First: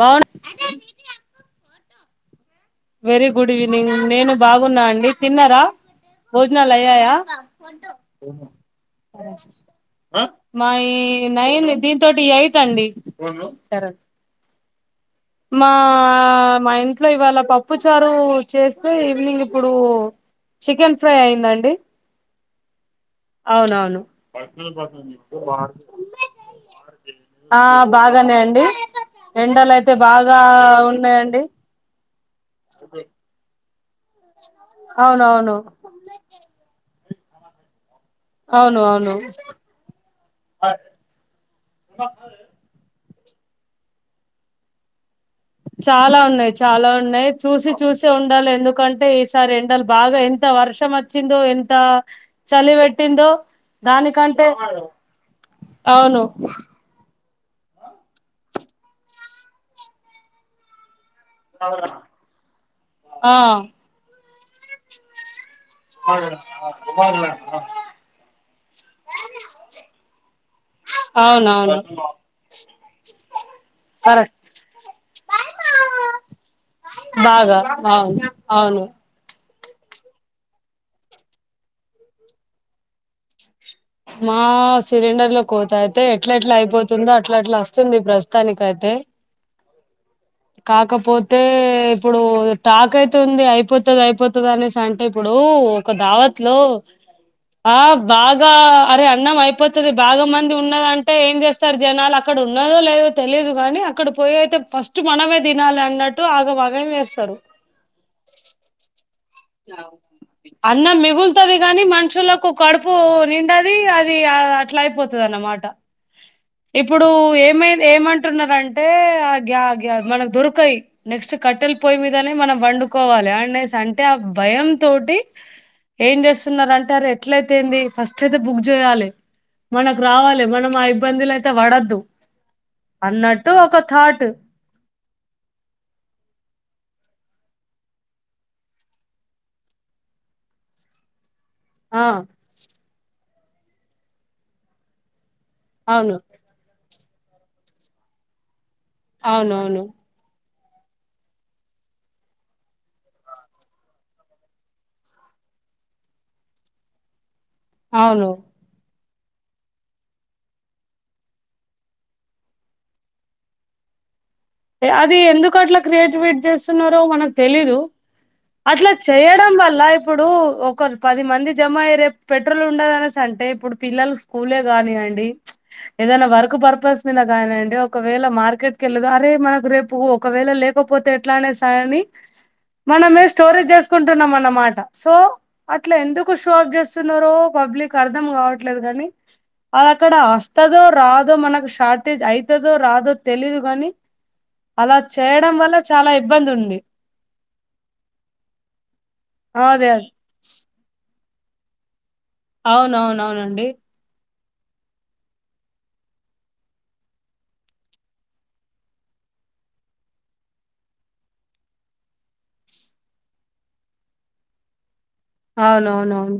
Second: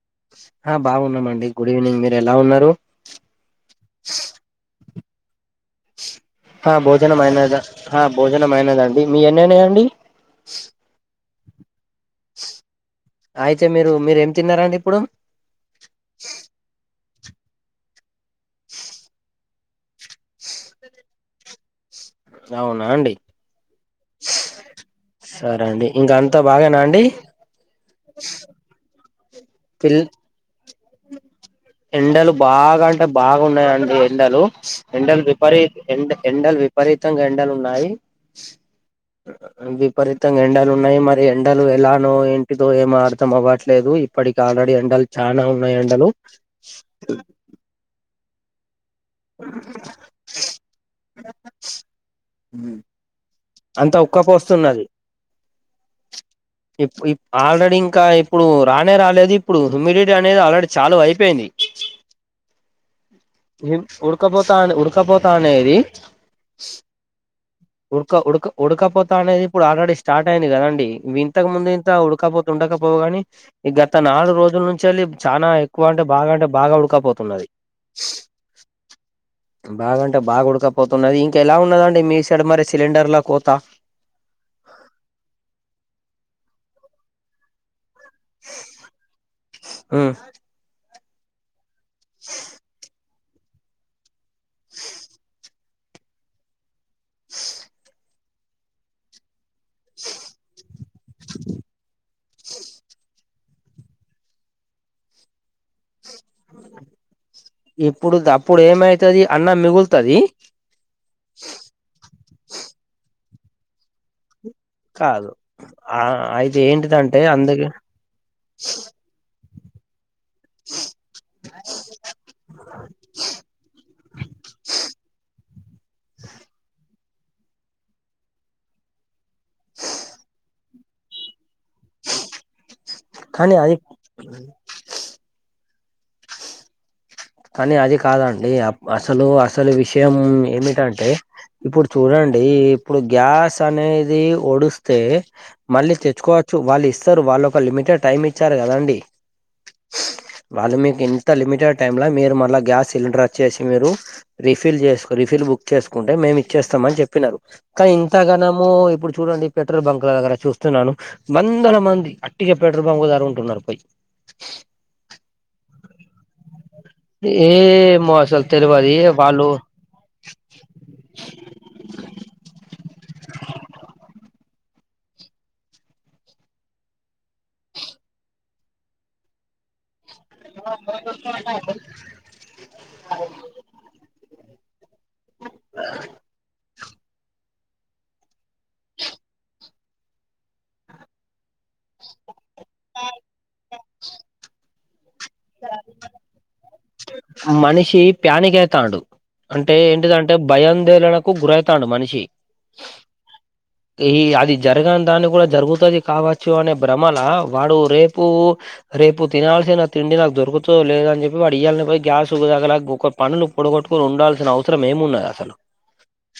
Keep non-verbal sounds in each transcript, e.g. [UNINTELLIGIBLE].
బావున్నా అ బాగున్నామండి గుడ్ ఈవెనింగ్ మి ఎలా ఉన్నార్ వెరీ గుడివినింగ్ నేను బాగున్నా అండి తిన్నర అ భోజనం అయినాద ఆ భోజన మైనదండి మీ ఎన్ననయిన అండి మై నైన్ దింతోటి ఎయిట్ అండి అయితె మిరు మిరేం తిన్నారండి ప్పుడు మా మా ఇంటి ట్లో ఇవాళ పప్పు చారూ చేస్తే ఈవినింగ్ ఇప్పుడు చికెన్ ఫ్రై అయిందండి అవునా అండి అవునవును [INAUDIBLE] సరే అండి ఇంక అంతా బాగేనా అండి ఆ బాగానే అండి ఎండల్ అంటే పిల్ బాగా ఉన్ ఉన్నాయండి ఎండలు బాగా అంటే బాగున్నాయి అండ్ డి ఎండలు ఎండలు అవునవును విపరీత్ ఎ ఎండల్ విపరీత్ త్తంగా ఎండలు ఉన్నాయి అవును అవును విపరీతంగా ఎండలు ఉన్నాయి మరి ఎండలు ఎలానో ఏంటిదో ఎమో అ తం అవ్వట్లేదు ఇప్పటికి ఆల్రెడీ ఎండల్ చానా ఉన్నాయి ఎండలు చాలా ఉన్నాయి చాలా ఉన్నాయి చూసి చూసి ఉ ాల ఎందుకంటే టే ఈసారి ఎండలు బాగా ఎంత వర్షం వచ్చిందో ఎంతా చలి వెెట్టిందో అంతా దానికంటె ఉక్కపోస్తున్నది అవును ఇప్ ఇప్ ఆల్రెడీ ఇంకా ఇప్పుడు రానే రాలేదు ఇప్పుడు హ్యూమిడిటీ అనేది ఆల్రెడీ చాలు హై పెన్ని ఆ [UNINTELLIGIBLE] ఉక్కపోత అనే ఉడకపోత అనే ది ఉడక ఉడక ఉడకపోతా అనేది ఇప్పుడు ఆల్రెడీ స్టార్ట్ అయింది కదండి ఇవి ఇంతకు ముందు అవునవును ఇంత వుడకపోత ఉండకపోవు గాని గత కరెక్ట్ నాలుగు రోజుల నుంచి అది చాలా ఎక్కువ అంటే బాగా అంటే బాగా ఉడకపోతున్నది అవు అవును బాగంటె బాగా ఉడకపోతున్నది ఇంక ఎలా ఉన్నదండి మీ సైడు మరి సిలిండర్ ల కోత మా సిలిండర్ లో కోత అయితే ఎట్ల ఎట్లా అయిపోతుందో అట్ల ఎట్లా వస్తు వచ్చింది ప్రస్తుతానిక అయితె ఉ కాకపోతే ఇప్పుడు టాక్ తుంది అయిపోతది అయిపోత తుద అంటే ఇప్పుడు ఒక దావత్ లో ఆబ్ బాగా అరె అన్నం అయిపో బాగా మంది ఉన్నదంటే ఏం చేస్తారు జనాలు అక్కడ ఉన్నదో లేదో తెలిదు కానీ అక్కడ పోయి అయితే ఫస్ట్ ట్ మనమే తినాలి అన్నట్టు ఆగం ఆగం చేస్తారు ఇప్పుడిది అప్పుడు ఏమై అన్నం మిగులుతది గాని మనుషులకు కడుపూ నిం అది [UNINTELLIGIBLE] అట్లా అయిపోతది కాదు అన్నమాట ఆ అయితే ఇప్పుడు ఏంటిదంటే అందుకే ఏమై ఏమంటున్నారు అంటే గ్యా గ్యా మడత్ దొరకయి నెక్స్ట్ కట్టెల్ పొయి మీదనే మనం వండుకోవాలి ఆన్నే స భయం తోటి ఏం చేస్తున్నారు అంటారు ఎట్లయితే ఏంది ఫస్ట్ అయితే బుక్ చేయాలి మనకు రావాలి మనం అయ్ [UNINTELLIGIBLE] త వడద్దు అన్నట్టు కానీ అది ఒక థాట్ కాని అది కాదండి అసలు అసలు విషయం ఏమిటంటే ఇప్పుడు ఆ చూడండి ఇప్పుడు గ్యాస్ చఅనేది ఓస్తే మళ్ళీ అవును తెచ్చుకోవచ్చు వాలిస్ సార్ వాళ్ళొక లిమిటెడ్ టైమ్ ఇచ్చారు కదండి అవును అవును వాలమికి ఎంత లిమిటెడ్ టైమ్ ల మీరు మళ్ళ గ్యాస్ సిలిండర్ వచ్చేసి మీరు రీఫిల్ చేసుకొ రిఫిల్ బుక్ చేసుకుంటే మేము ఇచ్చేస్తామని చెప్పినారు కని ఇంత అవును గనము ఇప్పుడు చూడండి పెట్రోల్ బంక్ల దగ్గర చూస్తున్నాను వందల మంది అట్టిగా పెట్రోల్ బంక్ దగర ఉంటున్నారు పై అది ఎందుకు అట్లా క్రియేట్ విట్ చేస్తున్నారో మనకు తెలీదు ఏమో అసలు అట్లా తెలవది వాళ్ళు చేయడం వల్ల ఇప్పుడు ఒక పది మంది జమ అయరే పెట్రోల్ ఉండదు అనేసి అంటే ఇప్పుడు పిల్లలు పూలే గానియంండి ఏదైనా వర్క్ పర్పస్ మీద కానిండి ఒకవేళ మార్కెట్ క వెళ్లేదు ఏమనకురేపు ఒకవేళ లేకపోతే ఎట్లానే స అని మనమే స్టోరేజ్ చేసుకుంటున్నాం మనం మాట సో అట్లా ఎందుకు షూ అబ్జస్ ఇంది న్నరో పబ్లిక్ అర్థం కావట్ ట్లేదు గానీ అది అక్కడ వస్తదో రాదో మనకు షార్టేజ్ అయి త్ అదో రాదో తెలీదు గాని అలా చేయడం వల్ల చాలా ఇబ్బంది ఉంది మనిషి పేనిక్ అయితడు అంటే అదే అదే ఇంటిదంటే భయందే కు గురవుతాడు మనిషి అవునవునవునండి ఈ అది జరగని దాన్ని కూడా జరుగుతుది కావచ్చు అనే భ్రమల వాడు రేపు రేపు తినాల్సిన నా తిండి నాకు దొరుకుత లేద అని చెప్పి వాడు ఇయాల గ్యాస్దగలా ఒక పనులు పొడగట్టుకుని ఉండాల్సిన అవసరం ఏము ఉన్నది అవునవునవును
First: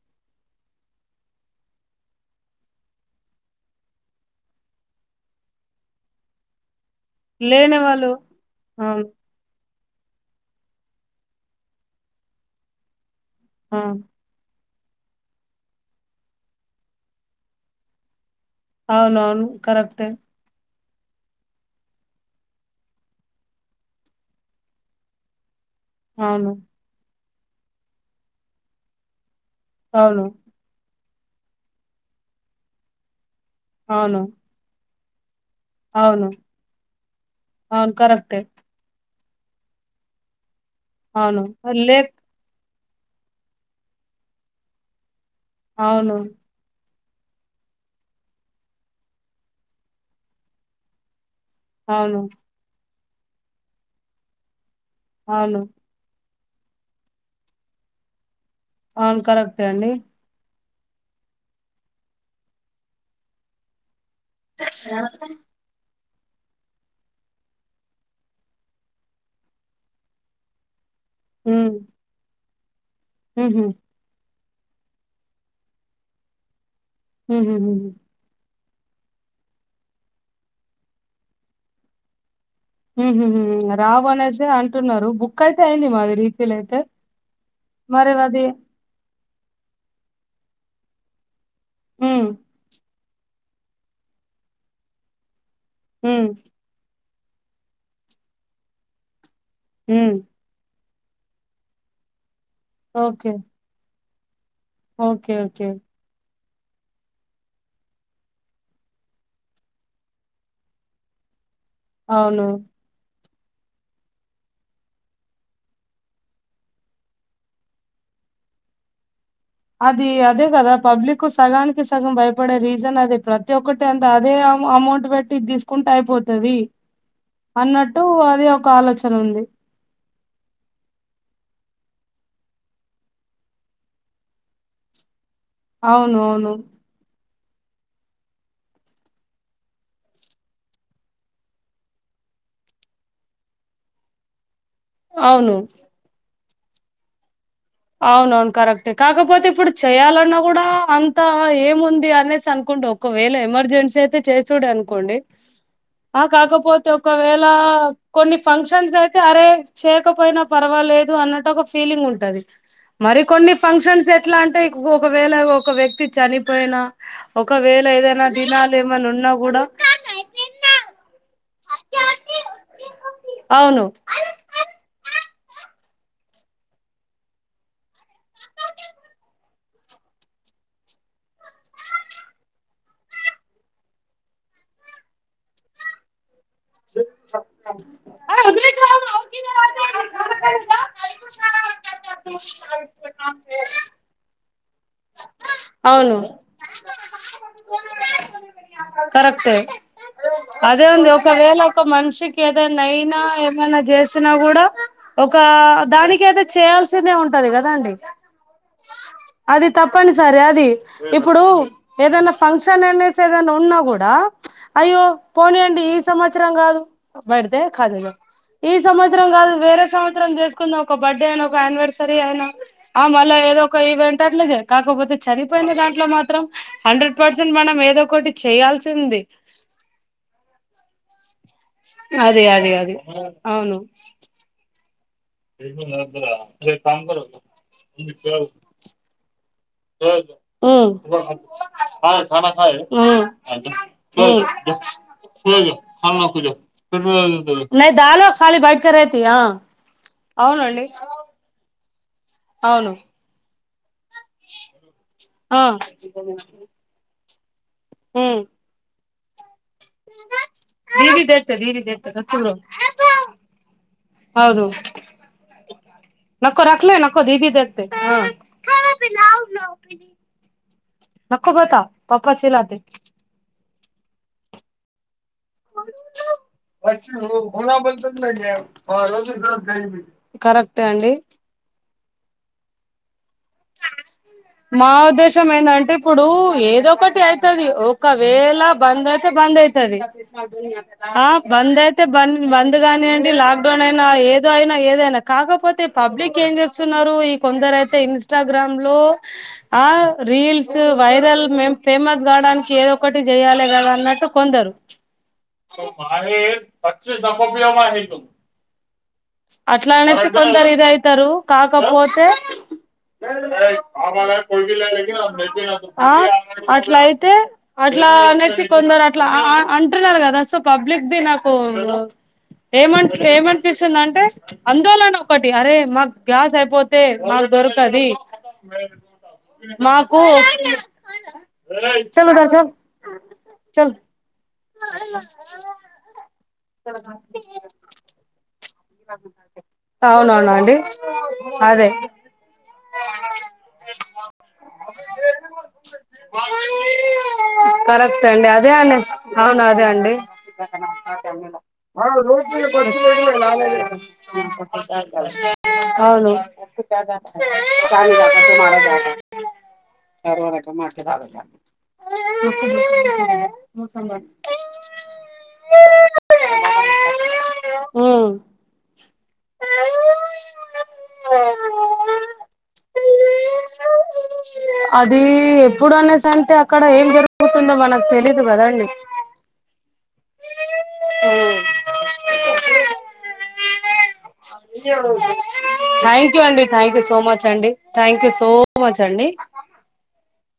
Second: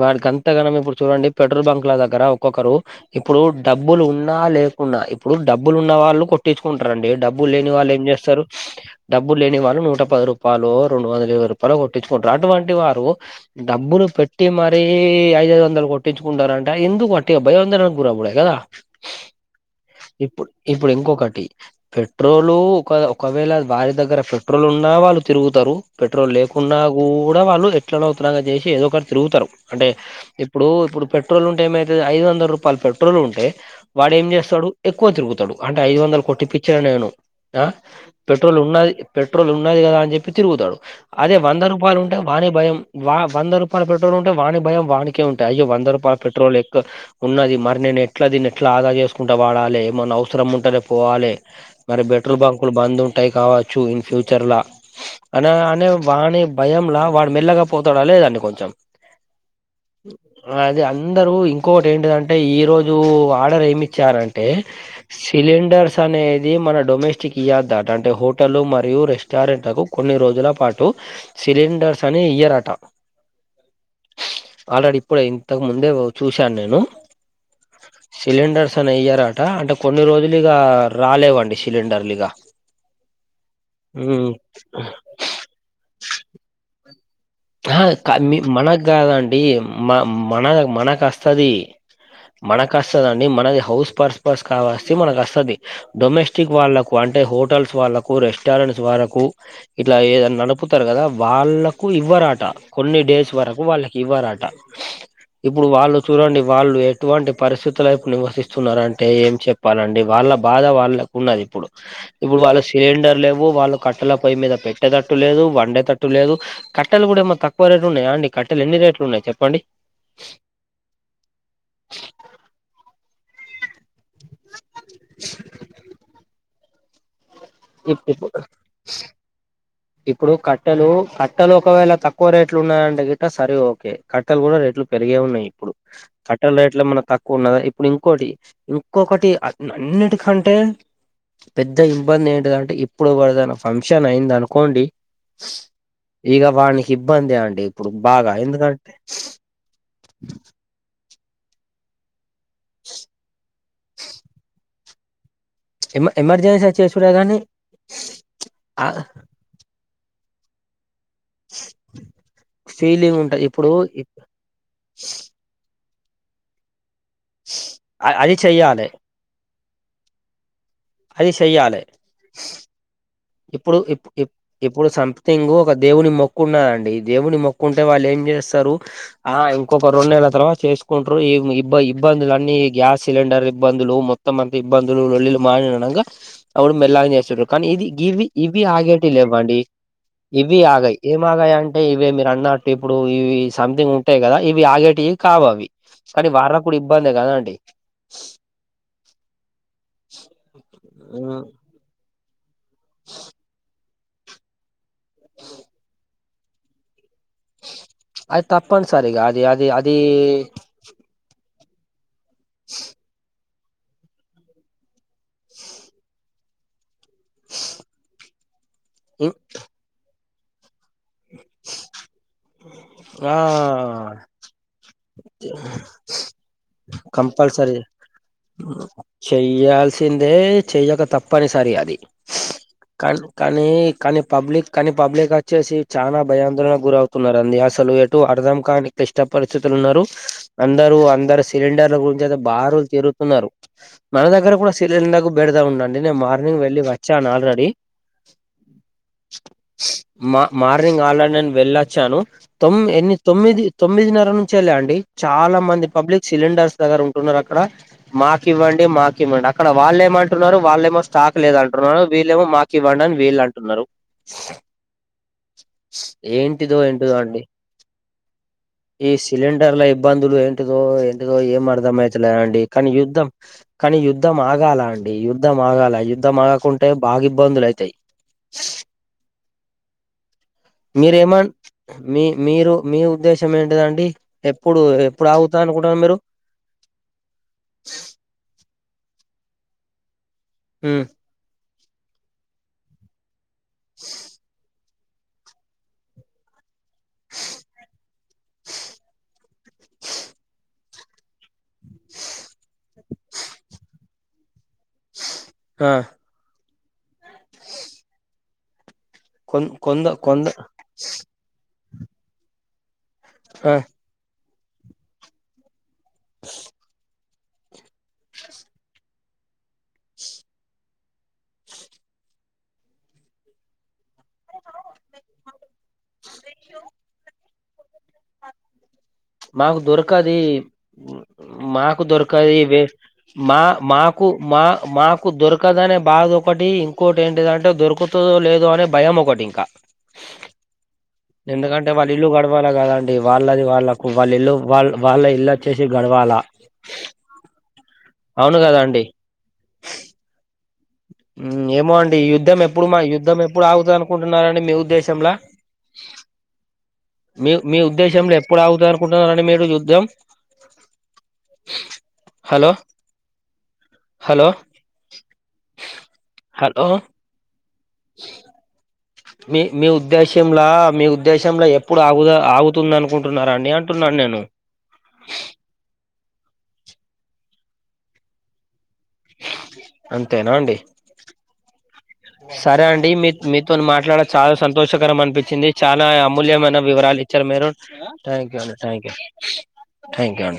వాడికింతాగానం ఇప్పుడు చూడండి పెట్రోల్ బంక్ల దగ్గర ఒక్కొక్కరు ఇప్పుడు డబ్బులు ఉన్నా లేకున్నా ఇప్పుడు డబ్బులు ఉన్న వాళ్ళు కొట్టించుకుంట డబ్బు లేని లేనివాళ్లు ఎం వాళ్ళు చేస్తారు. అవును డబ్బు వాళ్ళు నూట పది రూపాయలు రెండు వందల ఇవై రూపాయలు కొట్టించుకుంటారు అటువంటి వారు ఆ డబ్బును పెట్టి మ ఐదు ఐదు వందలు కొట్టిచ్చుకుంటారంట ఎందుకు అట్టిగ [UNINTELLIGIBLE] అవునవును కరెక్టే ఇప్పుడు ఇప్పుడు ఇంకొకటి పెట్రోల్ ఒక ఒకవేళ వారి దగ్గర పెట్రోలు ఉన్నా వాళ్ళు తిరుగుతరు. పెట్రోల్ అవును లేకున్నా గూ గ వాళ్ళు ఎట్లనో తునగా జేసి ఏదో ఒకరు తిరుగుతరు అంటే అవును ఇప్పుడు ఇప్పుడు పెట్రోల్ ఉంటే ఏమైతది ఐదు వందల రూపాయలు పెట్రోల్ ఉంటే అవును వాడేం చేస్తడు ఎక్కువ తిరుగుతడు. అంటే ఐదు వందలు అవును కొట్టిప్పిచ్చిన నేను ఆ అవును కరెక్టే పెట్రోల్ ఉన్నది పెట్రోల్ ఉన్నది గదా అని జెప్పి తిరుగుతడు. అదే అవును వంద రూపాయలు లేక్ ఉంటే వాని భయం వా వంద రూపాయల పెట్రోల్ ఉంటే వాని భయం వాని కే ఉంటాయి ఇగ వంద అవును రూపాయల పెట్రోల్ ఎక్క ఉన్నది మరి నేను ఎట్ల దీన్ని ఎట్ల ఆదా చేసుకుంటా వాడాలే, ఏమన్న అవసరం ఉంటనే పోవాలే. మరి అవును బెట్రోల్ బంకులు బందు ఉంటై కావచ్చు ఇన్ ఫ్యూచర్ల అనే అవును అనే వానీ భయంలా వాడు మెల్లగ పోతడ లేదా అండి కొ అవును కరెక్టే అండి. అది అందరు ఇంకొకటి ఏంటిదంటే ఈ రోజు ఆర్డర్ ఏమి చ్చారంటే సిలిండర్స్ అనేది మన డొమెస్టిక్ ఇయాదటయ్క అంటే హోటల్ మ రియు రెస్టారెంట్లకు కొన్ని రోజుల పా టు ఉమ్ సిలిండర్స్ అని ఇయర్ ట ఉహు ఆల్రెడీ ఇప్పుడే ఇంతకు ముందే చూశాను నేను హ్మ్ హు హు హు చన ఇయారటా అంటే కొన్ని రోజులిగా రాలేవండి సిలిండర్లు ఇగ హ్మ్ హు హు హు అద్ రావు ఉమ్ అనేసి అంటున్నారు బుక్ అయితే అయింది మాది రీఫిల్ అయితే. ఆ క మరి అది మనక్ గాదం డి మ మన మనకు అస్తదీ హ్మ్. మనకాస్ స్తదండి మనది హౌస్ పర్స్ పర్స్ కావసై మనకు వస్తది హ్మ్. డొమెస్టిక్ వాళ్ళ వంటే హోటల్స్ వాళ్ళకు రెస్టారెంట్స్ వాళ్ళకు ఇట్లా హ్మ్. ఏదనలపు తరు కదా వాళ్ళకు ఇ వ్వరాట కొన్ని డేస్ ఓకే. వరకు వాళ్ళ కి ఇవ్వరాట ఓకే. ఇప్పుడు ఓకే. వాళ్ళు చూడండి వాళ్ళు ఎటువంటి పరిస్థితులైపు నివసిస్తున్నారు అంటే ఏం చెప్పాలండి వాళ్ళ బాధ వాళ్ళకున్నది ఇప్పుడు ఇప్పుడు అవును. వాల సిలిండర్ లేవ్ ఓహ్ వాళ్ళు కట్టల పోయి మీదా పెట్టేటట్టు లేదు వండేటట్టు లేదు కట్టలు కూడా ఎమా తక్కువ రేట్లు ఉన్నాయా అండి కట్టెలు ఎన్ని రేట్లున్నాయి చెప్ అది అదే కదా పబ్లిక్ సగానికి సగం భయపడే రీజన్ అది ప్రతి ఒక్కటి అంత అదే అమౌంట్ పెట్టి ఇది తీసుకుంటే అయిపోతది అన్నట్టు ఇప్పుడిప్పుగ అదే ఒక ఆలోచన ఉంది. ఇప్పుడు కట్టెలు కట్ కట్టలు ఒకవేళ తక్కువ రేట్లు ఉన్నాయంటే గిట సరే ఓకే కట్టెలు కూడా రేట్లు పెరిగే ఉన్నాయి ప్పుడు కట్టెల అవునవును. రేట్లు ఏమన్నా తక్ కున్నది ఇప్పుడు ఇంకోటి ఇంకొక్కటి అన్ అన్నిటికంటే పెద్ద ఇబ్బంది ఏదంటే ఇప్పుడు ఎవరిదైనా ఫంక్షన్ అయిందను కోండి అవును. ఇగ వానికి ఇబ్బంది అండి ఇప్పుడు అవును బాగా అవును కరెక్టే ఎందుకంటే కాకపోతే ఇప్పుడు చేయాలన్నా కూడా అం త ఏముంది అనేసి అనుకోండి ఒకవేళ ఎమర్జెన్సీ అయితే చేసూడు అనుకోండి ఎమ ఆ ఎమర్జెన్సీ కాకపోతే చేసుడే గాని ఒకవేళ కొన్ని ఆ ఫంక్షన్స్ అయితే అరే చే కపోయినా పర్వాలే దు అన్నట్టు ఒక ఫీలింగ్ ఉంటాది ఫీలింగ్ మరి ఉంటది కొన్ని ఇప్పుడు ఫంక్షన్స్ ఎట్లా అంటే ఒకవేళ ఒక ఒక వ్యక్తి చనిపోయినా ఒకవేళ అ ఏదైనా అది తినాలి చెయ్యాలి ఏమన్నా ఉన్నా కూడా చెయ్యాలె ఇప్పుడు అవును ఇప్ ఇప్ ఎప్పుడు సం తింగు ఒక దేవుని మొక్కు ఉన్నదండి ఈ దేవుని మొక్కు ఉంటే వాళ్ళు ఏం చేస్తారు ఆ ఇంకొక రెండు నెలల తర్వాత చేసుకుంటారు ఈ ఇబ్బ ఇబ్బందులు అన్నిీ గ్యాస్ సిలిండర్ ఇబ్బందులు మొత్తం అంత ఇబ్బందులు ల్లిలు మానినంక అవుడు మెల్లగా చేసిర్రు కానీ ఇది ఇవి ఇవి ఆగేటివి లేవండి ఇవి ఆగాయి ఏం ఆగయ్ అంటే ఇవి మీరు అన్నట్టు ఇప్పుడు ఇవి సథింగ్ ఉంటయ్ కదా ఇవి ఆగేటివి కావు అవి అవును కానీ వారకు కుడ ఇబ్బందే కదా అండి కరెక్టే అదే ఉంది ఒకవేళ ఒక మనిషికి ఏదన్నైయినా ఏమన్నా చేస సినాగూడ ఒక దానికి అయితే చేయాల్సినయి ఉన్ టది కదా అండి అది తప్పనిసరి అది ఇప్పుడు ఏదైనా ఫంక్షన్ అనే సరి ఏదన్న ఉన్నా కూడా అయ్యో పోనీయండి ఈ సంవత్సరం కాదు బెడితే కాదను ఈ సంవత్సరం కాదు వేరే సం చేసుకున్నా ఒక బడ్డే అయిన ఒక అనివర్సరీ అయినా ఆ మళ్ళా ఏదో ఈవెంట్ అట్లా కాకపోతే చనిపోయిన దాంట్లో మాత్రం హండ్రెడ్ పర్సెంట్ కంపల్సరీ మనం ఏదో ఒకటి చేయాల్సింది చెయ్యాల్సిందే చెయ్యక తప్పనిసరి అది అదే అదే అదే కానీ కానీ అవును కానీ పబ్లిక్ కానీ పబ్లిక్ గచ్చేసి ఆ భయాందోళనకు గురవుతున్నారండి అసలు ఎటు అర్థం కాని క్లిష్టప న్నారు ఉమ్ అందరు అందరు సిలిండర్ల గురించి అయితే బారులు తరుగుతున్నారు మన ఉమ్ దగ్గర కూడా సిలిండర్ బడత ఉమ్ ఉండండి నేను మార్నింగ్ వెళ్ళి వచ్చాను ఆల్రెడీ నహీ దాలో ఖాలి బైట్ క రేతి ఆ మా అవునండి మార్నింగ్ ఆలా నేను వెళ్ళొచ్చాను తొమ్ అవును ఎన్ని తొమ్మి అది తొమ్మిదిన్నర నుంచే వెళ్లేయండి చాలా ఆ మంది పబ్లిక్ సిలిండర్స్ దగ్గర ఉ తున్నారు హా ఉమ్ మాకి ఇవ్వండి మాకు [UNINTELLIGIBLE] అక్కడ వాళ్ళేమంటున్నారు వాళ్ళేమో దీది స్టాక్ దేతే లేదు దీది అంటున్నారు దేతే వీళ్ళేమో కచ్చిగ మాకి ఇవ్వండి అని వీళ్ళ అంటున్నారు ఏంటిదో ఏంటిదో అండి ఈ సిలిండర్ల ఇబ్బందులు ఏంటిదో ఏంటిదో నక్క ఏం పోతా అర్థం పప్పా అవుతులే అండి చిలాతే కానీ యుద్ధం కానీ యుద్ధం ఆగాల అం యుద్ధం ఆగాల యుద్ధం ఆగకుంటే బాగా ఇబ్బందులు అయితాయి వె కరెక్టే అండి మీరేమన్ మీ మీరు మీ ఉద్దేశం ఏంటిదండి ఎప్పుడు మా ఎప్పుడు ఉద్దేశం ఆగుతా ఏంటంటే అనుకుంటున్నారు మీరు ఇప్పుడు ఏదో ఒకటి అయితది ఒకవేళ బంద్ అయితే బంద్ అయితది ఉమ్ ఆ బందే బంద్ బంద్ గాని అండి లాక్ నా ఇంట్లో ఏదో అయినా ఏదైనా కాకపోతే పబ్లిక్ ఏంజెస్ స్తున్నారు ఈ కొందరు అయితే ఇన్స్టాగ్ర ఆ రీల్స్ చూ వైరల్ మేం ఫేమస్ కావడానికి ఏదో ఒకటి చేయాలి కదా అన్నట్టు కొందరు కొ ఆ మ పచ్చి సకోబమా హిందు కొ అట్లా కొంద అనేసి కొంద కొందరు ఇది అయితారు క కాకపోతే ఆ, ఆ అట్లయితే ఎట్లా కొందరట్ల అంటున్నారు కదా సో పబ్లిక్ ది నాకు ఏం ఏమనిపిస్తుంది అంటే అందలో ఒక్కటి అరేయ్ మాకు గ్యాస్ అయిపోతే మాకు మరి మాకు దొరకది మాకు చలో దర్శన్ దొరకది మా చల్ మాకు మా మాకు దొరకదనే బాధ ఒకటి ఇంకోటి ఏంటిదంటే దొరకతదో లేదో అనే భయం ఒకటి ఇంకా అవునవునా అండి అదే ఎందుకంటే వాళ్ళ ఇల్లు గడవాలా కదండి వాళ్ళది వాళ్ళకు వాళ్ళ ఇల్లు వాళ్ళ వాళ్ళ ఇల్లు వచ్చేసి గడవాలా కరెక్ట్ అండి అదే అండి అవును అదే అండి ఏమో అండి యుద్ధం ఎప్పుడు మా యుద్ధం ఎప్పుడు ఆగ్ మీ మీ ఉద్దేశంలో ఎప్పుడు ఆగుతది అనుకుంటున్నారండి మీరు యుద్ధం హలో హలో అవును హలో ఉమ్ [INAUDIBLE] మీ మీ ఉద్దేశంలో మీ ఉద్దేశంలో ఎప్పుడు ఆగుతుంది ఆగుతుంది అనుకుంటున్నారాండి అంటున్నాను నేను అది ఎప్పుడు అనేసి అంటే అక్కడ ఏం జరుగుతుందో మనకు తెలీదు కదా అండి అంతేనా అండి సరే అండి మీ మిత్ తో ని మాట్లాడ చాలా సంతోషకరం అనిపించింది చాలా థ్యాంక్యూ అండి అమూల్యమైన థ్యాంక్యూ సో వివరాలు మచ్ ఇచ్చారు అండి మీరు thank you so thank you much thank you అండి థ్యాంక్ యూ అండి